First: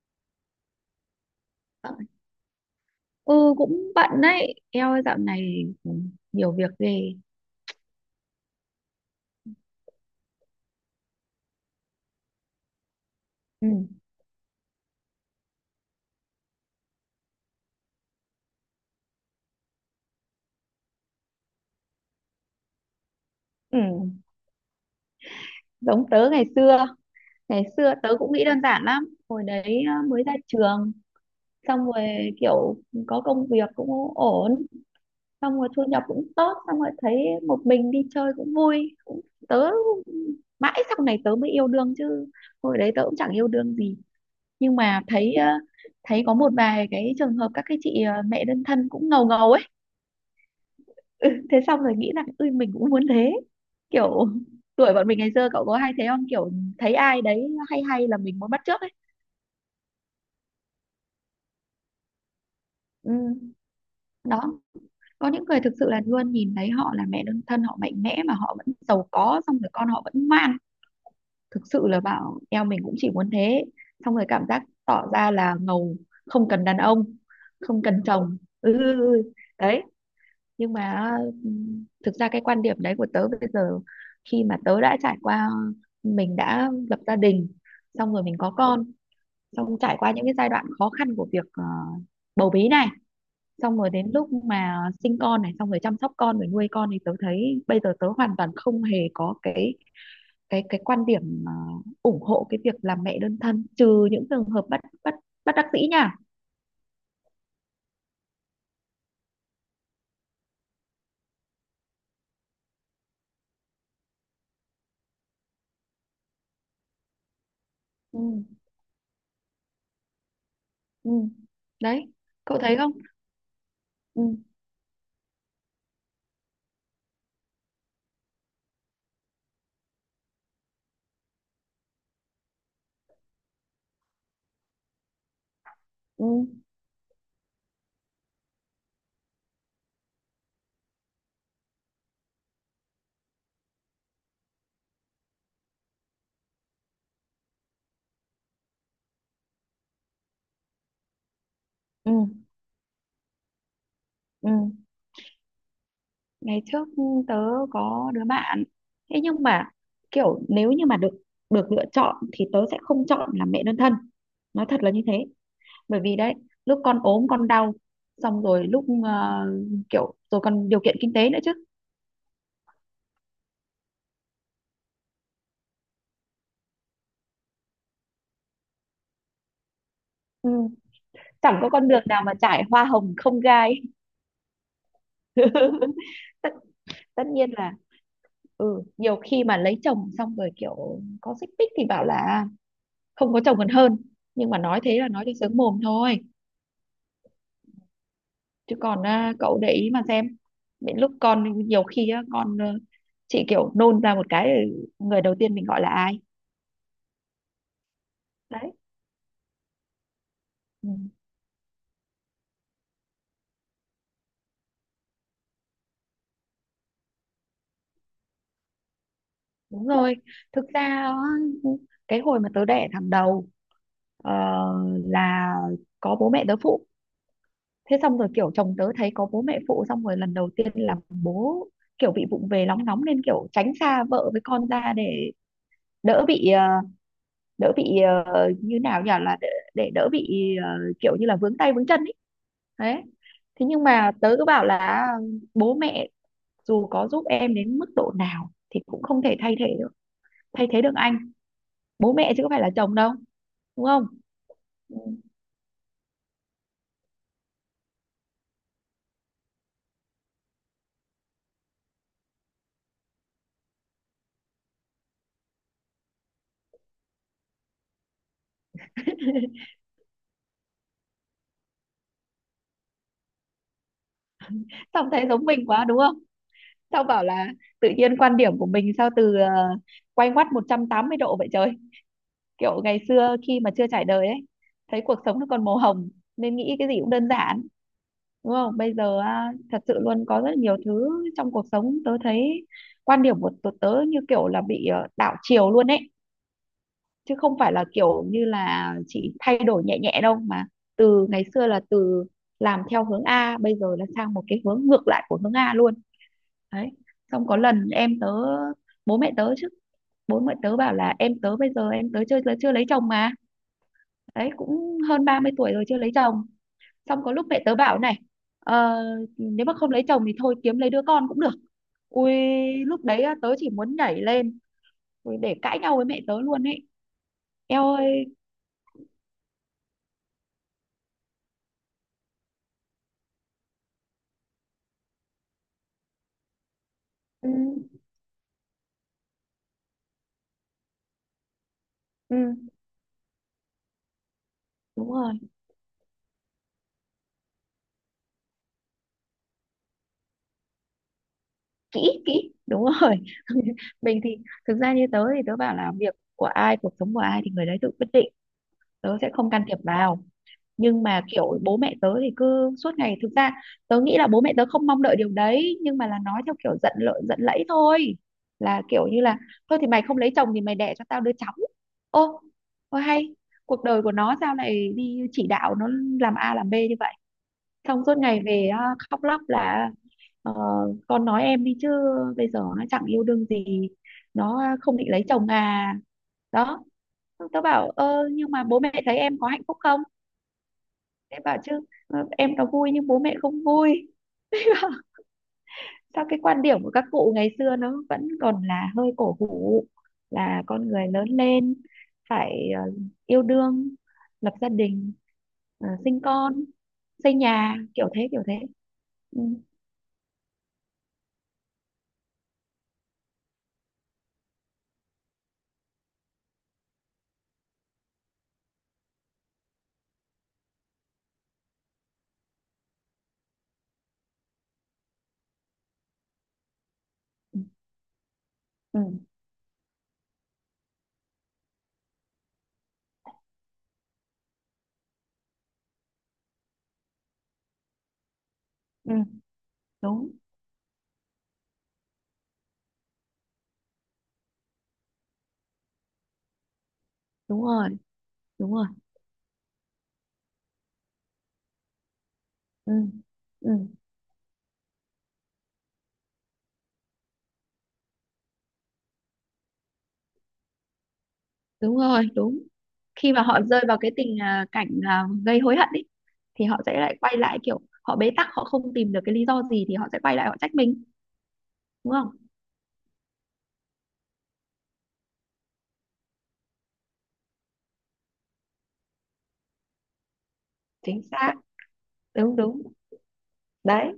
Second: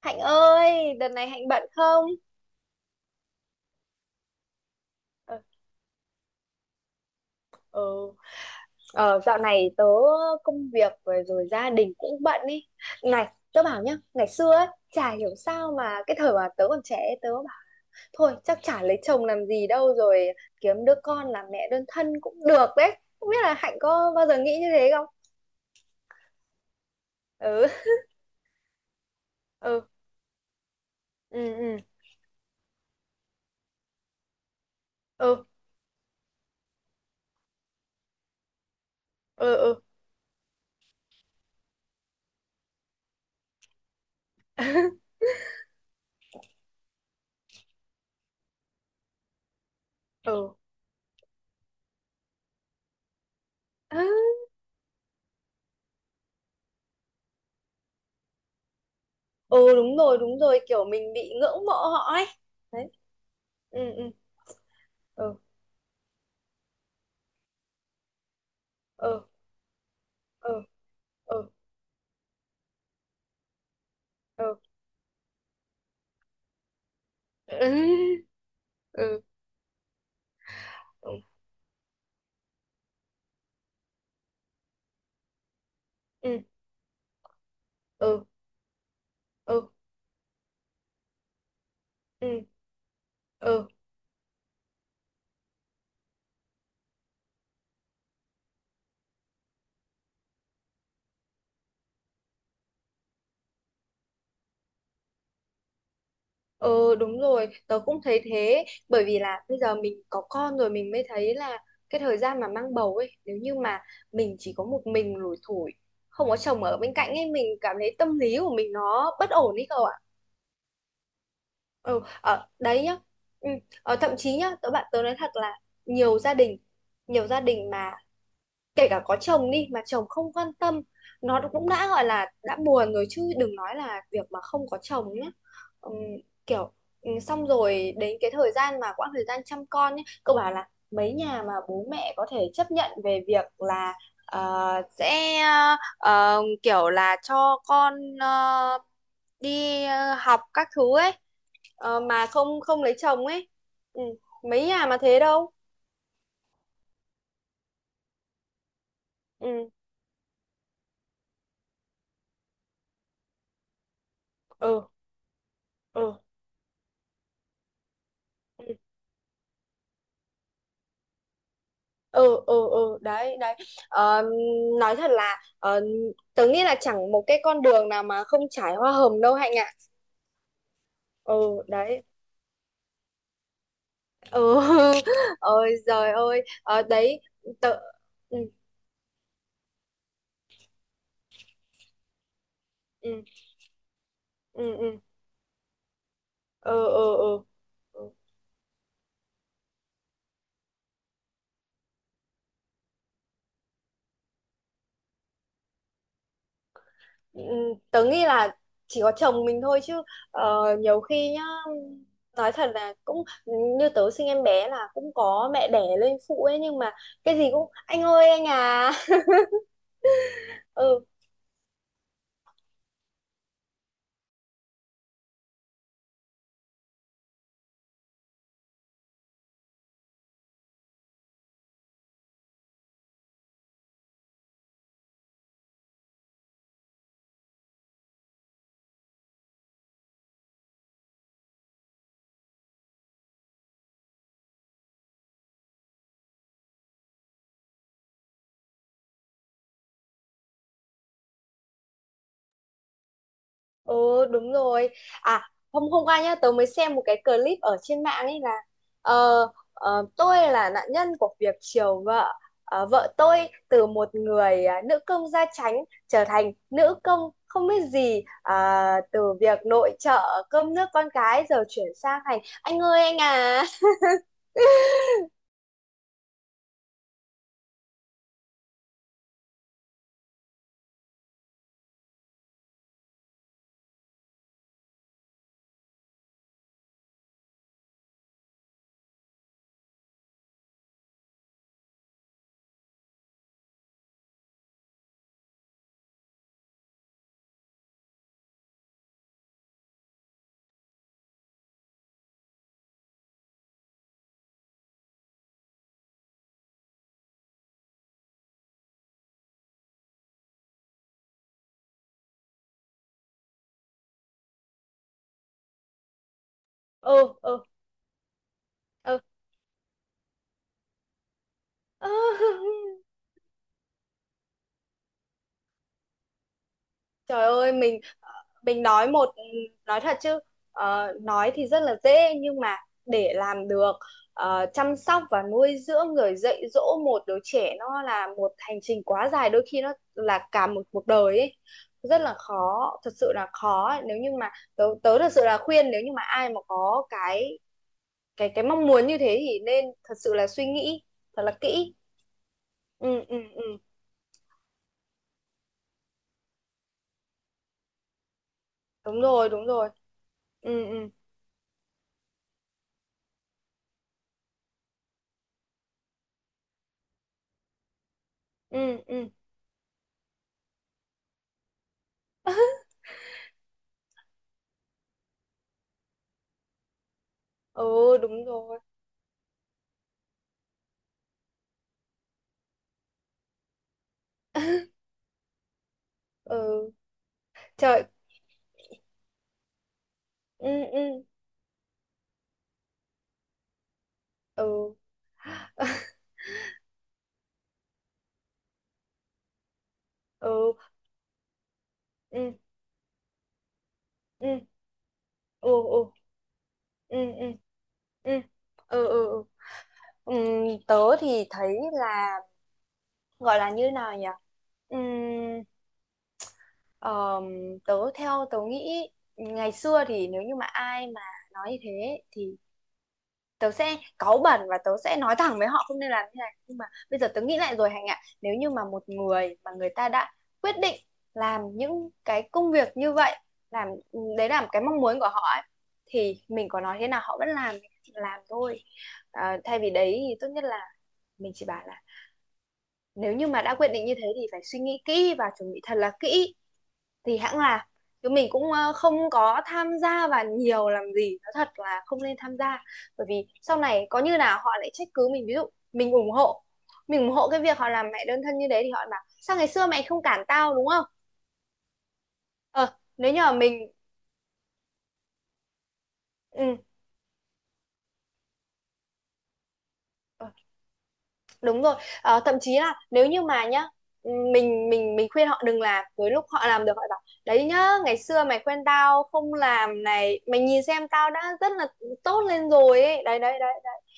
Hạnh ơi, đợt này Hạnh bận không? Ừ, cũng bận đấy, eo ơi dạo Ờ, này nhiều việc ghê. ờ, ờ, dạo này tớ công việc rồi gia đình cũng bận ý. Này, tớ bảo nhá, Ừ. ngày xưa ấy, chả hiểu sao mà cái thời mà tớ còn trẻ ấy, tớ bảo thôi chắc chả lấy chồng làm gì đâu, rồi kiếm đứa con làm mẹ đơn thân cũng được đấy. Không biết là Hạnh Ừ, có bao giờ nghĩ như thế không? giống tớ ngày Ừ, xưa tớ cũng nghĩ đơn giản lắm hồi ừ, đấy à, mới ra trường ừ, xong rồi kiểu có công việc cũng ổn, ừ, xong rồi thu nhập cũng tốt, xong rồi thấy một mình đi chơi cũng vui cũng, ừ, ừ, tớ ừ. mãi sau này tớ mới yêu đương chứ, hồi đấy tớ cũng chẳng yêu đương gì. Nhưng mà thấy có một vài cái trường hợp các cái chị mẹ đơn thân cũng ngầu ngầu ấy. Ừ. Ừ, thế xong rồi nghĩ rằng ui mình cũng muốn thế, À, kiểu tuổi bọn mình ngày xưa cậu có hay thế không, kiểu thấy ai đấy hay hay là mình muốn bắt chước ấy. ừ, đúng rồi, kiểu mình bị ngưỡng mộ họ ấy. Đấy. Ừ, Ừ, ừ, đó, có ừ, những người thực sự là luôn nhìn thấy họ là mẹ đơn thân, họ mạnh mẽ mà họ vẫn giàu ừ, có, xong rồi con họ vẫn ngoan. ừ. Ừ. Thực sự là bảo eo mình cũng chỉ muốn thế, xong rồi cảm Ừ, giác tỏ ra là ngầu, không cần đàn ông, ừ, không cần chồng. Ừ, ừ, ừ, ừ. Đấy, nhưng mà ừ, thực ra cái quan điểm đấy của tớ bây giờ, khi mà tớ đã trải qua, mình ừ, đã lập gia đình, xong rồi ừ, mình có con, ừ, xong trải qua những cái giai đoạn khó khăn của việc ừ, bầu bí này, ừ, xong rồi đến lúc mà sinh con này, xong rồi chăm sóc con rồi nuôi con, thì tớ thấy bây giờ tớ hoàn toàn không hề có cái quan điểm ủng hộ cái việc làm mẹ đơn thân, trừ những trường hợp bất bất bất đắc dĩ nha. ừ, đúng rồi, tớ cũng thấy thế. Bởi vì là bây giờ mình có con rồi mình mới thấy là cái thời gian mà mang bầu ấy, nếu như mà mình chỉ có một mình lủi thủi không có chồng ở bên cạnh ấy, mình cảm thấy tâm Ừ, lý của mình nó bất ổn ấy cậu ạ. ừ. Ừ, Đấy, ở cậu thấy đấy không? nhá. Ừ. Thậm Ừ, chí nhá, tớ bạn tớ nói thật là nhiều gia đình, nhiều gia đình kể cả có chồng đi mà chồng không quan tâm, nó cũng đã gọi là đã buồn rồi chứ đừng nói là việc mà không có chồng nhá. Ừm, ừ, kiểu ừ, xong rồi đến cái thời gian mà quãng thời gian chăm con nhé, cậu bảo là mấy nhà mà bố mẹ có thể chấp nhận về việc là ờ, sẽ kiểu là cho con ờ, đi học các thứ ấy, ừ, mà không không lấy chồng ấy. Ừ. ừ. Mấy nhà mà thế đâu. Ngày trước tớ có đứa bạn thế, nhưng Ừ, mà kiểu nếu như mà được, lựa chọn thì tớ sẽ không chọn làm mẹ đơn thân, nói thật ừ, là như thế. Bởi ừ, vì đấy, lúc con ốm con đau, xong rồi lúc kiểu rồi còn điều kiện kinh tế nữa chứ. ừ, ừ, ừ, đấy đấy. Ờ, nói thật là tớ nghĩ là chẳng một cái con đường nào mà không trải hoa hồng đâu Hạnh ạ. Ừ, chẳng Ừ, có con đấy. đường nào mà trải hoa hồng không gai. Ừ. Ôi giời ơi. tất, Ờ, đấy. tất nhiên là, Tớ ừ, ừ, nhiều khi mà lấy chồng xong rồi kiểu có xích mích thì bảo là ừ, không có chồng còn hơn, nhưng mà ừ, nói ừ, thế là nói cho sướng mồm thôi. ừ, ừ, ừ. Ừ. Chứ còn à, cậu để ý mà xem, đến lúc con nhiều khi á, con chị kiểu nôn ra một cái, người đầu tiên mình gọi là ai? Ừ, tớ nghĩ là Đấy. chỉ có chồng mình thôi chứ. Ừ, Nhiều khi nhá nói thật là cũng như tớ sinh em bé là cũng có mẹ đẻ lên phụ ấy, nhưng mà cái gì cũng anh ơi anh à. đúng rồi. Thực ra Ừ. á, cái hồi mà tớ đẻ thằng đầu ờ, là có bố mẹ tớ phụ. Thế xong rồi kiểu chồng tớ thấy có bố mẹ phụ, xong rồi lần đầu tiên là bố kiểu bị vụng về, nóng nóng, nên kiểu tránh xa vợ với con ra để đỡ bị đỡ bị, như nào nhỉ, là để đỡ bị, ờ, kiểu như là vướng tay vướng chân ý. Đấy. Thế nhưng mà tớ cứ bảo là bố mẹ dù có giúp em đến mức độ nào thì cũng không thể thay thế được, thay thế được anh, bố mẹ chứ có phải là chồng đâu, đúng không? Ừ, đúng rồi. Ừ. À, hôm hôm qua nhá tớ mới xem một cái clip ở trên mạng ấy là ờ, tôi là nạn nhân của việc chiều vợ. Ờ, vợ tôi từ một người nữ công gia chánh trở thành nữ công không biết gì, từ việc nội trợ cơm nước con cái giờ chuyển sang thành anh ơi anh à. Xong thấy giống mình quá đúng không, xong bảo là tự nhiên quan điểm của mình sao từ quay ngoắt 180 độ vậy trời. Kiểu ngày xưa khi mà chưa trải đời ấy, thấy cuộc sống nó còn màu hồng nên nghĩ cái gì cũng đơn giản, đúng không? Bây giờ á, thật sự luôn có rất nhiều thứ trong cuộc sống, tớ thấy quan điểm của tớ, tớ như kiểu là bị đảo chiều luôn ấy, chứ không phải là kiểu như là chỉ thay đổi nhẹ nhẹ đâu, mà từ ngày xưa là từ làm theo hướng A, bây giờ là sang một cái hướng ngược lại của hướng A luôn. Đấy. Xong có lần em tớ, bố mẹ tớ chứ, bố mẹ tớ bảo là em tớ bây giờ, em tớ chưa chưa lấy chồng mà, đấy cũng hơn 30 tuổi rồi chưa lấy chồng. Xong Ừ, có lúc ừ, mẹ tớ bảo này, ờ, ừ. nếu mà không lấy chồng thì thôi kiếm lấy đứa con cũng được. Ui, lúc đấy á, tớ chỉ muốn nhảy lên, ui, để cãi nhau với mẹ tớ luôn ấy. Trời ơi Eo mình. ơi. Mình nói một nói thật chứ, nói thì rất là dễ nhưng mà để làm được, chăm sóc và nuôi dưỡng rồi dạy dỗ một đứa Ừ, trẻ nó là một hành trình quá dài, đôi khi nó là cả một cuộc đời ấy. Rất là ừ, khó, thật sự là khó ấy. Nếu như mà tớ, đúng tớ thật rồi. sự là khuyên nếu như mà ai mà có cái cái mong muốn như thế thì nên thật sự là suy nghĩ thật là kỹ. Kỹ, kỹ, đúng rồi. Ừ, ừ, ừ, Mình thì, thực ra như tớ thì tớ bảo là việc của ai, cuộc sống của ai thì người đấy tự quyết định, tớ đúng sẽ rồi, không can đúng thiệp rồi. vào. Ừ, Nhưng ừ, mà kiểu bố mẹ tớ thì cứ suốt ngày, thực ra tớ nghĩ là bố mẹ tớ không mong đợi điều đấy, nhưng mà là nói theo kiểu giận lợi giận lẫy thôi, là ừ, kiểu như ừ, là thôi thì mày không lấy chồng thì mày đẻ cho tao đứa cháu. Ô, ô hay, cuộc đời của nó sao lại đi chỉ đạo nó làm A làm B như vậy. Xong ừ, suốt ngày đúng về rồi. á, khóc lóc là ờ, con nói em đi chứ, bây giờ nó chẳng yêu đương gì, nó không định lấy chồng à. Đó. Ừ. Tớ bảo Trời ơ nhưng mà bố mẹ thấy em có hạnh phúc không, ừ, ừ, em bảo chứ, em nó vui nhưng bố mẹ không vui. ừ, Sao cái quan điểm của các cụ ngày xưa nó vẫn còn là hơi cổ hủ, là ừ, con người lớn lên ừ, phải yêu đương, lập ừ, gia đình, ừ, sinh con, ừ, xây ừ, nhà kiểu thế ừ, kiểu thế. ừ, ừ, ừ, Ừ, ừ. Tớ thì thấy là gọi là như nào nhỉ. Ừm, ờm, tớ theo tớ nghĩ ngày xưa thì nếu như mà ai mà nói như thế thì tớ sẽ cáu bẩn và tớ sẽ nói thẳng với họ không nên làm như này. Nhưng mà bây giờ tớ nghĩ ừ, lại rồi Hạnh ạ, nếu như mà ừ, một người mà người ta đã quyết định làm những cái công việc như vậy làm, đấy là cái mong muốn của họ ấy, thì mình có nói thế nào họ vẫn làm thôi. ừ, À, thay vì đấy đúng thì tốt nhất là mình chỉ bảo là nếu như mà đã quyết định như thế thì phải suy nghĩ kỹ và chuẩn bị thật là kỹ thì hãng đúng làm. rồi, Chứ mình cũng đúng rồi. Không có tham gia vào nhiều làm gì, nó thật là không nên tham gia. Ừ, Bởi vì ừ. sau này có như nào họ lại trách cứ mình, ví dụ mình ủng hộ mình ủng hộ cái việc họ làm mẹ đơn thân như đấy thì họ bảo sao ngày xưa mày không cản tao, đúng không. Đúng rồi, đúng. Ờ, nếu Khi như mà mà họ rơi mình vào cái tình cảnh gây hối hận ấy, thì ừ, họ sẽ lại quay lại kiểu họ bế tắc, họ không tìm được cái lý do gì thì họ sẽ quay lại ờ, họ trách mình, đúng rồi. đúng không? Ờ, thậm chí là nếu như mà nhá, ừ, mình khuyên họ đừng làm tới lúc họ làm được họ bảo đấy nhá, ngày xưa mày khuyên tao không làm này mày nhìn xem Chính tao xác. đã rất là tốt Đúng, lên đúng. rồi ấy. Đấy đấy đấy. Đấy,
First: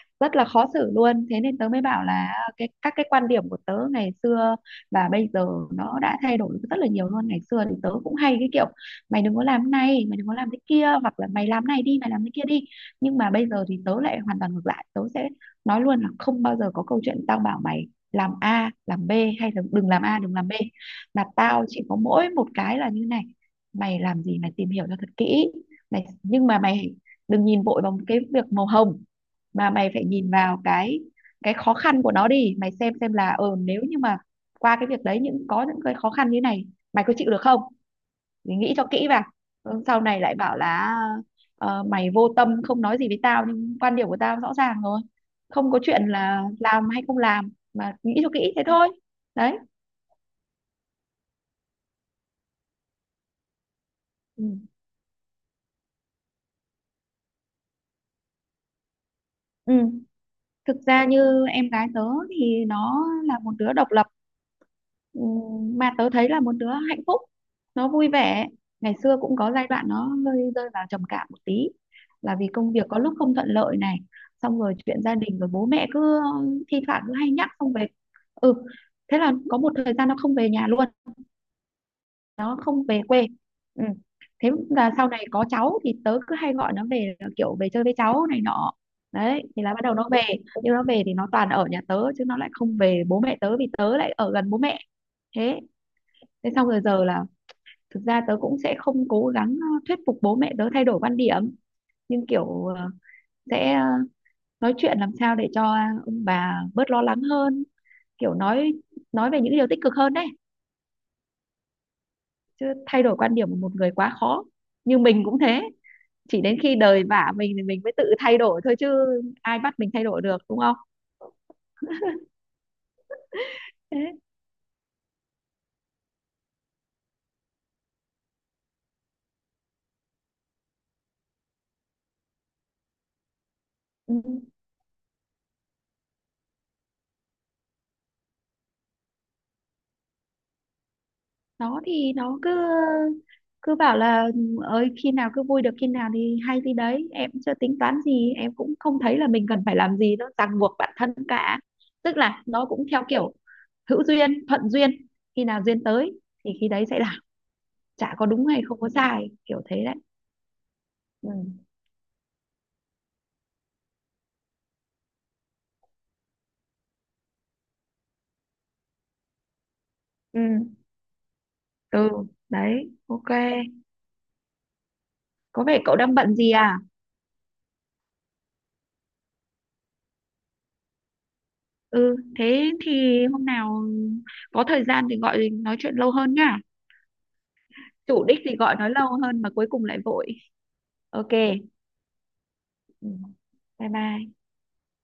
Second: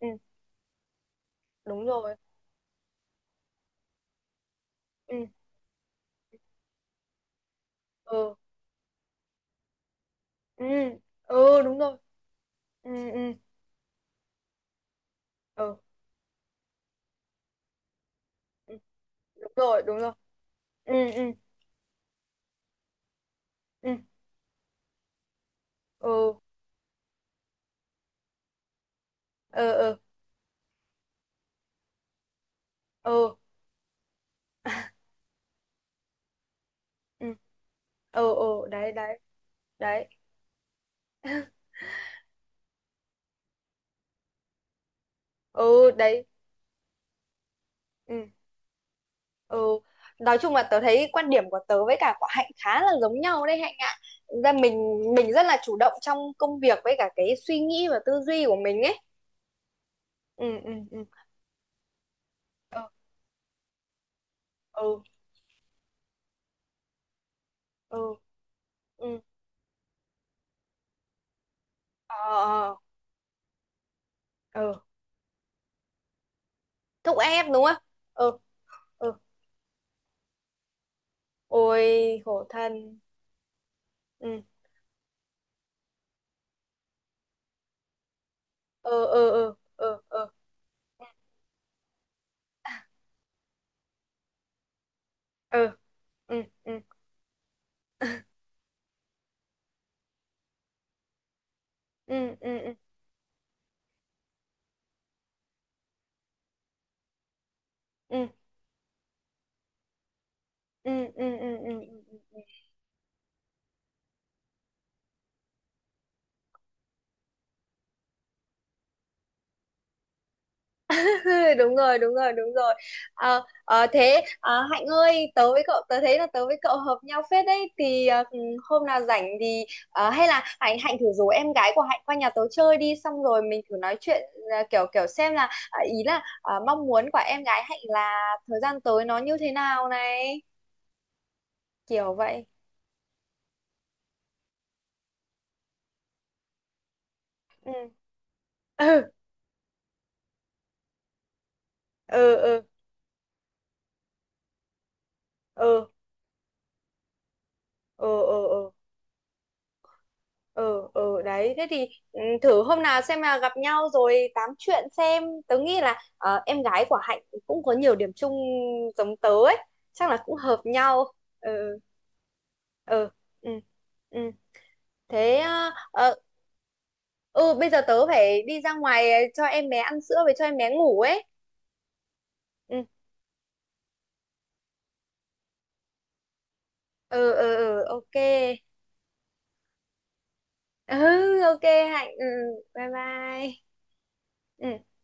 Ừ, rất là khó xử luôn, thế nên tớ mới đúng bảo là rồi. Cái các cái quan điểm của tớ ngày xưa và Ừ, bây giờ nó đã thay đổi rất là nhiều luôn. Ngày xưa thì tớ cũng ừ, hay cái kiểu mày đừng có làm cái này, mày đừng có làm cái ừ, kia, hoặc là mày ừ, làm cái đúng này rồi. đi, mày làm cái kia đi. Ừ, Nhưng mà ừ, bây giờ thì tớ lại hoàn toàn ngược lại, tớ sẽ ừ, nói luôn là không bao giờ có câu chuyện tao bảo mày làm A ừ, làm B đúng hay là rồi, đừng đúng làm rồi. A đừng làm B. Ừ, ừ, Mà tao chỉ có mỗi một cái là như này: ừ, mày làm gì mày tìm hiểu cho thật kỹ, mày, ừ, nhưng mà mày đừng nhìn vội vào cái việc màu hồng, mà ừ, mày ừ, phải nhìn vào cái khó khăn của nó đi, mày xem là ừ, nếu như mà qua cái việc đấy những có những cái khó khăn như thế này mày có chịu ừ, được không, ừ, thì ừ nghĩ cho đấy kỹ đấy vào. Ừ, sau đấy. này lại bảo là mày vô tâm không nói gì với tao, nhưng quan điểm của tao rõ ràng rồi, không có Ừ, chuyện đấy. là làm hay không làm mà nghĩ Ừ, cho kỹ thế thôi. Đấy. ừ. Nói chung là tớ thấy quan điểm của tớ với cả của Hạnh khá là giống nhau đấy Hạnh ạ. Thực ra Ừ. mình rất là chủ động trong công việc với cả cái suy nghĩ và tư duy của mình ấy. Ừ, Ừ, ừ, thực ừ, ra như em gái tớ thì ừ, nó là một đứa độc lập. ừ, Ừ, mà tớ thấy là một đứa hạnh phúc, nó vui ừ, vẻ. Ngày xưa ừ. cũng có giai đoạn nó hơi rơi vào trầm cảm một tí, Ờ, là vì công ờ. việc có lúc không thuận lợi này, xong rồi Ừ, chuyện gia đình rồi bố mẹ cứ thi thoảng cứ thúc hay ép nhắc đúng không không. về. Ừ, Ừ, ừ. thế là có một thời gian nó không về nhà luôn, Ôi khổ nó không thân. về quê. Ừ. Ừ, Thế là sau này có cháu thì tớ cứ hay gọi nó về, là kiểu về chơi với cháu này nọ. ờ, ờ, Đấy, ờ, thì là bắt đầu ờ, nó về, ờ, nhưng nó về thì nó toàn ở nhà tớ chứ nó lại không về bố mẹ tớ, vì tớ lại ở gần bố mẹ. Thế. ờ. Ừ, Thế xong ừ, rồi giờ là thực ừ, ra tớ cũng sẽ không cố gắng thuyết phục bố mẹ tớ thay đổi quan điểm, nhưng ừ, kiểu ừ, sẽ, nói chuyện làm sao để cho ông bà bớt lo lắng hơn, ừ, ừ, kiểu nói về những điều tích cực hơn. Đấy, ừ, ừ, ừ, ừ, ừ. chứ thay đổi quan điểm của một người quá khó, như mình cũng thế, chỉ đến khi đời vả mình thì mình mới tự thay đổi thôi chứ ai bắt mình thay đổi được, đúng không? Đúng rồi, đúng rồi, đúng rồi. Ờ, ờ, Thế. thế Hạnh ơi, tớ với cậu tớ thấy là tớ với cậu hợp nhau phết đấy thì ờ, ừ, hôm nào rảnh thì hay là Hạnh Hạnh thử rủ em gái của Hạnh qua nhà tớ chơi đi xong rồi mình thử nói Ừ. chuyện, kiểu kiểu xem là ý là mong muốn của em gái Hạnh là thời gian tới nó như thế nào này, Nó kiểu thì nó vậy. cứ cứ bảo là ừ, ơi khi nào cứ vui được khi nào thì hay, thì đấy em chưa Ừ. tính toán gì, em cũng không Ừ, thấy là mình cần phải làm gì nó ràng buộc bản thân cả. Tức ừ, là ừ, nó cũng theo kiểu hữu duyên thuận duyên, khi nào duyên ừ, tới thì khi đấy sẽ làm, ừ, chả có ừ, đúng hay ừ, không có sai kiểu thế đấy. ừ, ừ, Ừ, đấy. Thế thì ừ, thử hôm nào xem là gặp nhau rồi tám chuyện xem, tớ nghĩ là em gái của Hạnh cũng có nhiều điểm chung giống tớ ấy, chắc là cũng hợp ừ, nhau. Ừ, ừ. Đấy, ừ, ok. ừ, ừ. Thế Có ờ, vẻ cậu ờ, đang bận gì à? ừ, bây giờ tớ phải đi ra ngoài cho em bé ăn sữa với cho em bé ngủ ấy. Ừ, thế Ừ, thì hôm nào có thời gian thì gọi nói chuyện lâu hơn nhá, ừ, ừ, ừ, ok. chủ đích thì gọi nói lâu hơn mà cuối cùng lại vội. Ừ, Ok. ok Hạnh. Ừ, bye Ừ. bye. Bye bye. Ừ.